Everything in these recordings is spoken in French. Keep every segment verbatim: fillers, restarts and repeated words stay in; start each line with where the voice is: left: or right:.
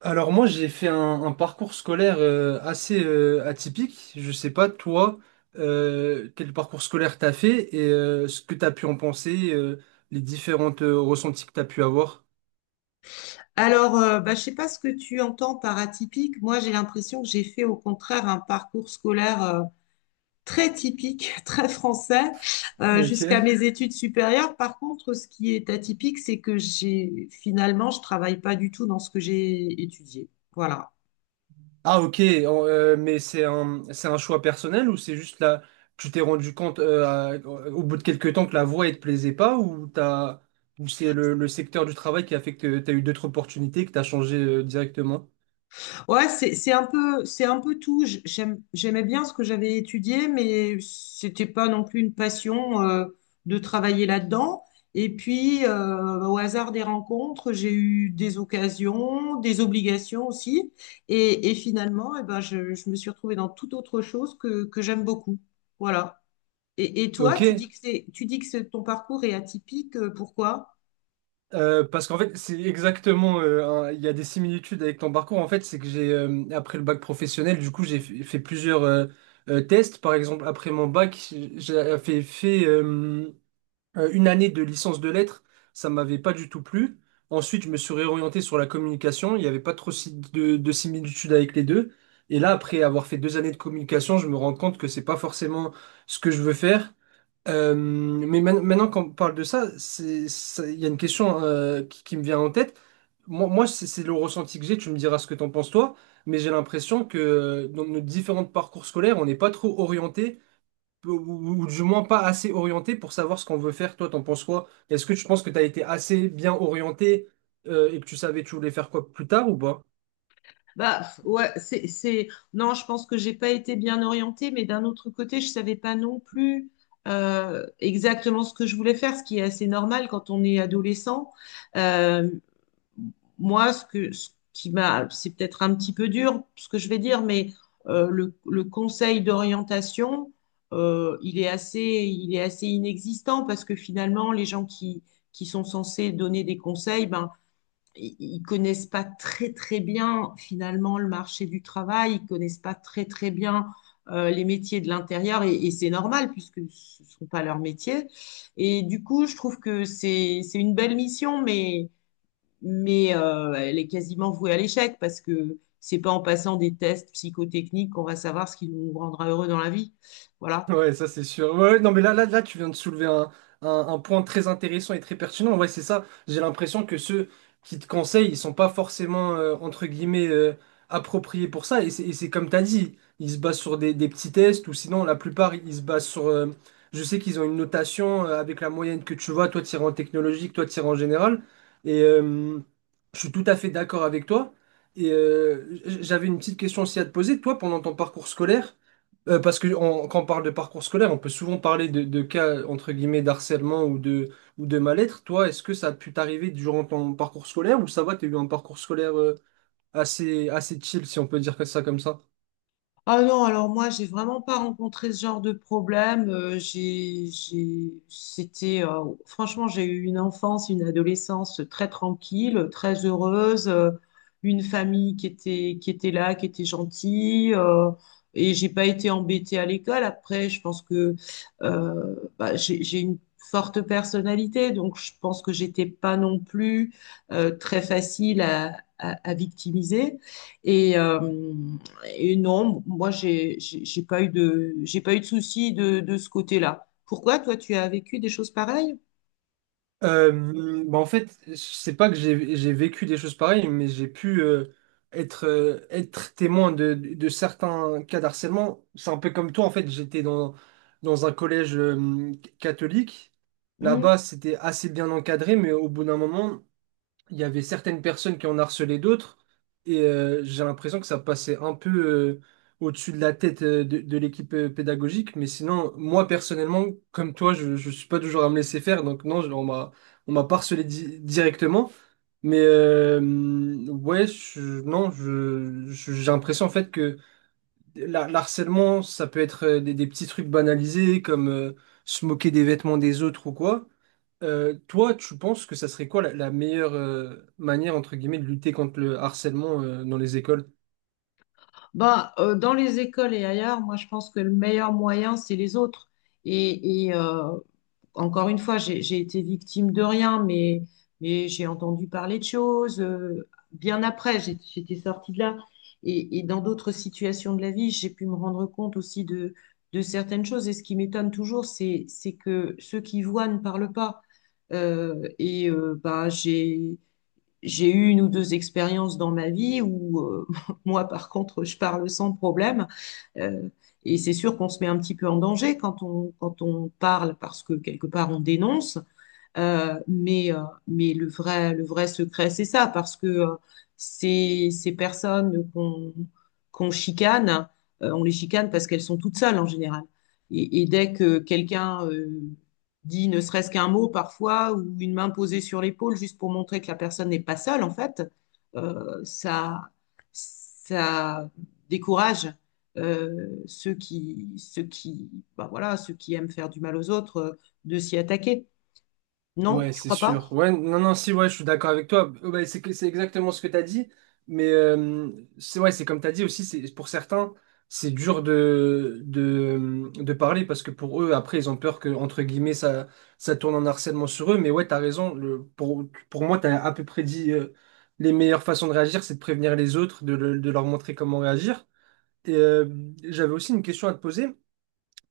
right: Alors moi j'ai fait un, un parcours scolaire euh, assez euh, atypique. Je sais pas toi euh, quel parcours scolaire t'as fait et euh, ce que t'as pu en penser, euh, les différentes euh, ressentis que t'as pu avoir.
left: Alors, euh, bah, je sais pas ce que tu entends par atypique. Moi, j'ai l'impression que j'ai fait au contraire un parcours scolaire euh, très typique, très français, euh, jusqu'à
right: Ok.
left: mes études supérieures. Par contre, ce qui est atypique, c'est que j'ai finalement, je travaille pas du tout dans ce que j'ai étudié. Voilà.
right: Ah ok, en- euh, mais c'est un c'est un choix personnel ou c'est juste là tu t'es rendu compte euh, à- au bout de quelques temps que la voie elle te plaisait pas ou t'as ou c'est le, le secteur du travail qui a fait que t'as eu d'autres opportunités que t'as changé euh, directement?
left: Ouais, c'est c'est un peu c'est un peu tout. J- j'aime- j'aimais bien ce que j'avais étudié, mais c'était pas non plus une passion euh, de travailler là-dedans. Et puis euh, au hasard des rencontres, j'ai eu des occasions, des obligations aussi, et, et finalement, eh ben, je, je me suis retrouvée dans toute autre chose que que j'aime beaucoup. Voilà. Et, et toi, tu
right: Ok.
left: dis que c'est tu dis que c'est- ton parcours est atypique. euh, Pourquoi?
right: Euh, parce qu'en fait, c'est exactement. euh, un- Il y a des similitudes avec ton parcours. En fait, c'est que j'ai euh, après le bac professionnel, du coup, j'ai f- fait plusieurs euh, euh, tests. Par exemple, après mon bac, j'ai euh, fait, fait euh, euh, une année de licence de lettres. Ça m'avait pas du tout plu. Ensuite, je me suis réorienté sur la communication. Il n'y avait pas trop si- de, de similitudes avec les deux. Et là, après avoir fait deux années de communication, je me rends compte que c'est pas forcément ce que je veux faire. Euh, mais man- maintenant qu'on parle de ça, c'est, ça- il y a une question euh, qui, qui me vient en tête. Moi, moi c'est c'est le ressenti que j'ai, tu me diras ce que t'en penses toi, mais j'ai l'impression que euh, dans nos différents parcours scolaires, on n'est pas trop orienté, ou, ou- ou du moins pas assez orienté pour savoir ce qu'on veut faire. Toi, t'en penses quoi? Est-ce que tu penses que t'as été assez bien orienté euh, et que tu savais que tu voulais faire quoi plus tard ou pas?
left: Bah ouais, c'est, c'est... Non, je pense que j'ai pas été bien orientée, mais d'un autre côté, je savais pas non plus euh, exactement ce que je voulais faire, ce qui est assez normal quand on est adolescent. Euh, Moi, ce que, ce qui m'a, c'est peut-être un petit peu dur, ce que je vais dire, mais euh, le, le conseil d'orientation, euh, il est assez, il est assez inexistant parce que finalement, les gens qui, qui sont censés donner des conseils, ben ils connaissent pas très très bien finalement le marché du travail, ils connaissent pas très très bien euh, les métiers de l'intérieur et, et c'est normal puisque ce sont pas leurs métiers. Et du coup, je trouve que c'est c'est une belle mission, mais mais euh, elle est quasiment vouée à l'échec parce que c'est pas en passant des tests psychotechniques qu'on va savoir ce qui nous rendra heureux dans la vie. Voilà.
right: Ouais, ça c'est sûr. Ouais, ouais, non, mais là, là, là, tu viens de soulever un, un- un point très intéressant et très pertinent. Ouais, c'est ça. J'ai l'impression que ceux qui te conseillent, ils sont pas forcément, euh, entre guillemets, euh, appropriés pour ça. Et c'est et c'est comme tu as dit, ils se basent sur des, des petits tests ou sinon, la plupart, ils se basent sur. Euh, je sais qu'ils ont une notation euh, avec la moyenne que tu vois, toi, tu en technologique, toi, tu en général. Et euh, je suis tout à fait d'accord avec toi. Et euh, j- j'avais une petite question aussi à te poser. Toi, pendant ton parcours scolaire, euh, parce que on- quand on parle de parcours scolaire, on peut souvent parler de, de cas entre guillemets d'harcèlement ou de, ou de mal-être. Toi, est-ce que ça a pu t'arriver durant ton parcours scolaire ou ça va, t'as eu un parcours scolaire euh, assez, assez chill, si on peut dire que ça comme ça?
left: Ah non, alors moi, j'ai vraiment pas rencontré ce genre de problème. Euh, j'ai, j'ai, c'était, euh, franchement, j'ai eu une enfance, une adolescence très tranquille, très heureuse, euh, une famille qui était, qui était là, qui était gentille, euh, et j'ai pas été embêtée à l'école. Après, je pense que euh, bah, j'ai, j'ai une forte personnalité, donc je pense que j'étais pas non plus euh, très facile à, à, à victimiser. Et, euh, et non, moi, j'ai, j'ai j'ai pas eu de, j'ai pas eu de soucis de, de ce côté-là. Pourquoi, toi, tu as vécu des choses pareilles?
right: Euh, bah en fait, c'est pas que j'ai j'ai vécu des choses pareilles, mais j'ai pu euh, être, euh, être témoin de, de de certains cas d'harcèlement. C'est un peu comme toi, en fait, j'étais dans, dans un collège euh, catholique.
left: Hmm.
right: Là-bas, c'était assez bien encadré, mais au bout d'un moment, il y avait certaines personnes qui en harcelaient d'autres, et euh, j'ai l'impression que ça passait un peu euh, au-dessus de la tête euh, de, de l'équipe euh, pédagogique, mais sinon, moi personnellement, comme toi, je ne suis pas toujours à me laisser faire, donc non, je- on m'a, on m'a pas harcelé di- directement, mais euh, ouais, je- non, je, je- j'ai l'impression en fait que la- l'harcèlement, ça peut être euh, des, des petits trucs banalisés, comme euh, se moquer des vêtements des autres ou quoi. Euh, toi, tu penses que ça serait quoi la, la meilleure euh, manière, entre guillemets, de lutter contre le harcèlement euh, dans les écoles?
left: Ben, euh, dans les écoles et ailleurs, moi, je pense que le meilleur moyen, c'est les autres. Et, et, euh, encore une fois, j'ai j'ai été victime de rien, mais, mais j'ai entendu parler de choses. Euh, bien après, j'ai- j'étais sortie de là. Et, et dans d'autres situations de la vie, j'ai pu me rendre compte aussi de, de certaines choses. Et ce qui m'étonne toujours, c'est, c'est que ceux qui voient ne parlent pas. Euh, et euh, bah, j'ai, j'ai eu une ou deux expériences dans ma vie où euh, moi, par contre, je parle sans problème. Euh, et c'est sûr qu'on se met un petit peu en danger quand on, quand on parle parce que quelque part on dénonce. Euh, mais euh, mais le vrai, le vrai secret, c'est ça, parce que euh, ces, ces personnes qu'on qu'on chicane, euh, on les chicane parce qu'elles sont toutes seules en général. Et, et dès que quelqu'un euh, dit ne serait-ce qu'un mot parfois, ou une main posée sur l'épaule, juste pour montrer que la personne n'est pas seule, en fait, euh, ça, ça décourage euh, ceux qui, ceux qui, bah voilà, ceux qui aiment faire du mal aux autres euh, de s'y attaquer. Non,
right: Ouais,
left: tu
right: c'est
left: crois pas?
right: sûr. Ouais, non, non, si, ouais, je suis d'accord avec toi. Euh, ouais, c'est que- c'est exactement ce que tu as dit. Mais euh, c'est ouais, c'est comme tu as dit aussi, c'est pour certains, c'est dur de, de, de parler parce que pour eux, après, ils ont peur que, entre guillemets, ça, ça tourne en harcèlement sur eux. Mais ouais, tu as raison. Le, pour, pour moi, tu as à peu près dit euh, les meilleures façons de réagir, c'est de prévenir les autres, de le- de leur montrer comment réagir. Et, euh, j'avais aussi une question à te poser,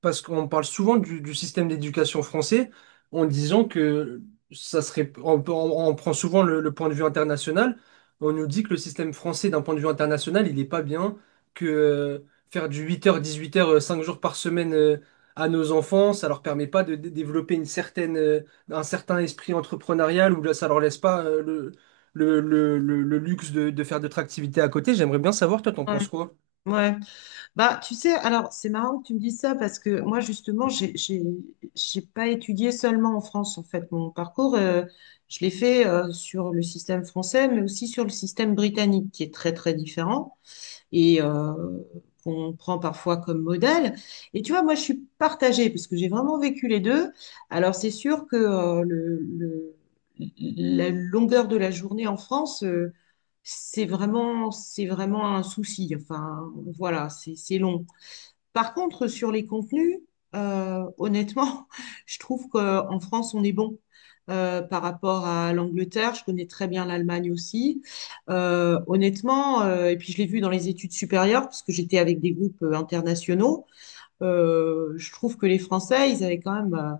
right: parce qu'on parle souvent du, du système d'éducation français en disant que ça serait. On, on- on prend souvent le, le point de vue international. On nous dit que le système français, d'un point de vue international, il n'est pas bien, que euh, faire du huit heures dix-huit heures euh, cinq jours par semaine euh, à nos enfants, ça leur permet pas de, dé- développer une certaine, euh, un certain esprit entrepreneurial ou là, ça leur laisse pas euh, le, le, le, le- le luxe de, de faire d'autres activités à côté. J'aimerais bien savoir, toi, t'en
left: Ouais,
right: penses quoi?
left: ouais. Bah, tu sais, alors c'est marrant que tu me dises ça parce que moi justement, j'ai j'ai j'ai pas étudié seulement en France en fait. Mon parcours, euh, je l'ai fait euh, sur le système français, mais aussi sur le système britannique qui est très très différent. Et euh, qu'on prend parfois comme modèle. Et tu vois, moi, je suis partagée parce que j'ai vraiment vécu les deux. Alors, c'est sûr que euh, le, le- la longueur de la journée en France, euh, c'est vraiment, c'est vraiment un souci. Enfin, voilà, c'est c'est long. Par contre, sur les contenus, euh, honnêtement, je trouve qu'en France, on est bon. Euh, par rapport à l'Angleterre, je connais très bien l'Allemagne aussi. Euh, honnêtement, euh, et puis je l'ai vu dans les études supérieures, parce que j'étais avec des groupes euh, internationaux, euh, je trouve que les Français, ils avaient quand même euh,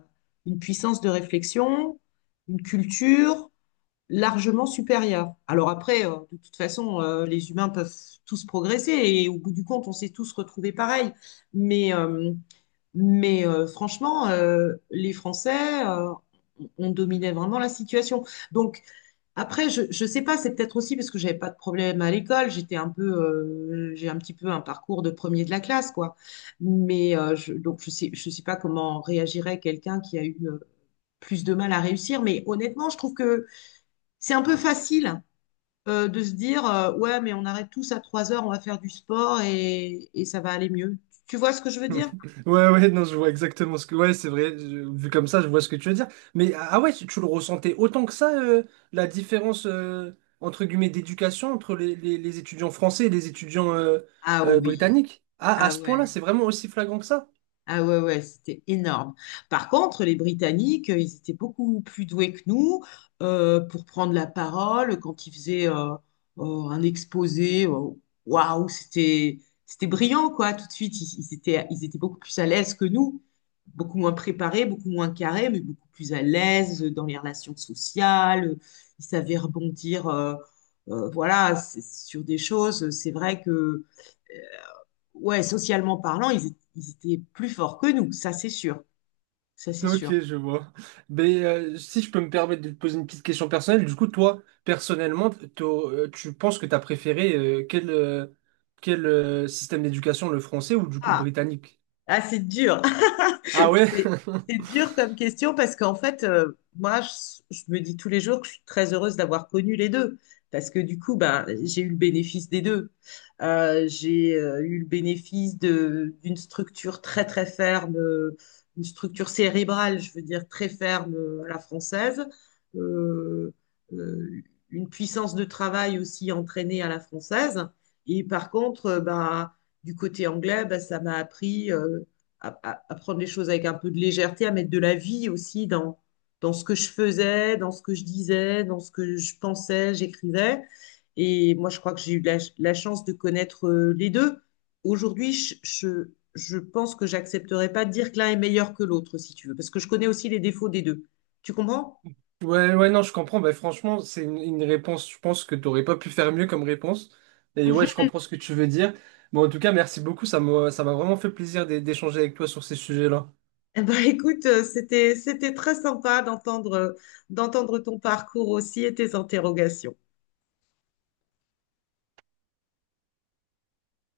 left: une puissance de réflexion, une culture, largement supérieur. Alors après, euh, de toute façon, euh, les humains peuvent tous progresser et au bout du compte, on s'est tous retrouvés pareil. Mais, euh, mais euh, franchement, euh, les Français, euh, on dominait vraiment la situation. Donc après, je, je sais pas, c'est peut-être aussi parce que j'avais pas de problème à l'école, j'étais un peu, euh, j'ai un petit peu un parcours de premier de la classe, quoi. Mais euh, je, donc je sais, je sais pas comment réagirait quelqu'un qui a eu euh, plus de mal à réussir. Mais honnêtement, je trouve que c'est un peu facile euh, de se dire euh, ouais, mais on arrête tous à trois heures, on va faire du sport et, et ça va aller mieux. Tu vois ce que je veux dire?
right: Ouais, ouais, non, je vois exactement ce que. Ouais, c'est vrai, je- vu comme ça, je vois ce que tu veux dire. Mais ah ah ouais, tu, tu le ressentais autant que ça, euh, la différence, euh, entre guillemets, d'éducation entre les, les- les étudiants français et les étudiants euh,
left: Ah
right: euh,
left: oui,
right: britanniques? Ah, à
left: ah
right: ce point-là,
left: ouais.
right: c'est vraiment aussi flagrant que ça?
left: Ah ouais, ouais, c'était énorme. Par contre, les Britanniques, euh, ils étaient beaucoup plus doués que nous euh, pour prendre la parole quand ils faisaient euh, euh, un exposé. euh, Waouh, c'était c'était brillant, quoi, tout de suite. Ils, ils étaient, ils étaient beaucoup plus à l'aise que nous, beaucoup moins préparés, beaucoup moins carrés, mais beaucoup plus à l'aise dans les relations sociales. Ils savaient rebondir, euh, euh, voilà, c'est- sur des choses. C'est vrai que ouais, socialement parlant, ils, é- ils étaient plus forts que nous, ça c'est sûr, ça c'est
right: Ok,
left: sûr.
right: je vois. Mais euh, si je peux me permettre de te poser une petite question personnelle, du coup, toi, personnellement, t'au- euh, tu penses que tu as préféré euh, quel, euh, quel euh, système d'éducation, le français ou du coup le
left: Ah,
right: britannique?
left: ah c'est dur.
right: Ah ouais?
left: C'est c'est dur comme question parce qu'en fait, euh, moi, je, je me dis tous les jours que je suis très heureuse d'avoir connu les deux. Parce que du coup, ben, j'ai eu le bénéfice des deux. Euh, j'ai euh, eu le bénéfice de, d'une structure très, très ferme, euh, une structure cérébrale, je veux dire, très ferme euh, à la française. Euh, euh, une puissance de travail aussi entraînée à la française. Et par contre, euh, ben, du côté anglais, ben, ça m'a appris. euh, à, à- à prendre les choses avec un peu de légèreté, à mettre de la vie aussi dans, dans ce que je faisais, dans ce que je disais, dans ce que je pensais, j'écrivais. Et moi, je crois que j'ai eu la, la chance de connaître euh, les deux. Aujourd'hui, je, je, je pense que j'accepterais pas de dire que l'un est meilleur que l'autre, si tu veux, parce que je connais aussi les défauts des deux. Tu comprends?
right: Ouais, ouais, non, je comprends. Bah, franchement, c'est une, une réponse, je pense que t'aurais pas pu faire mieux comme réponse. Et ouais, je comprends ce que tu veux dire. Bon, en tout cas, merci beaucoup. Ça m'a, ça m'a vraiment fait plaisir d'é- d'échanger avec toi sur ces sujets-là.
left: Eh ben, écoute, euh, c'était, c'était très sympa d'entendre, euh, d'entendre ton parcours aussi et tes interrogations.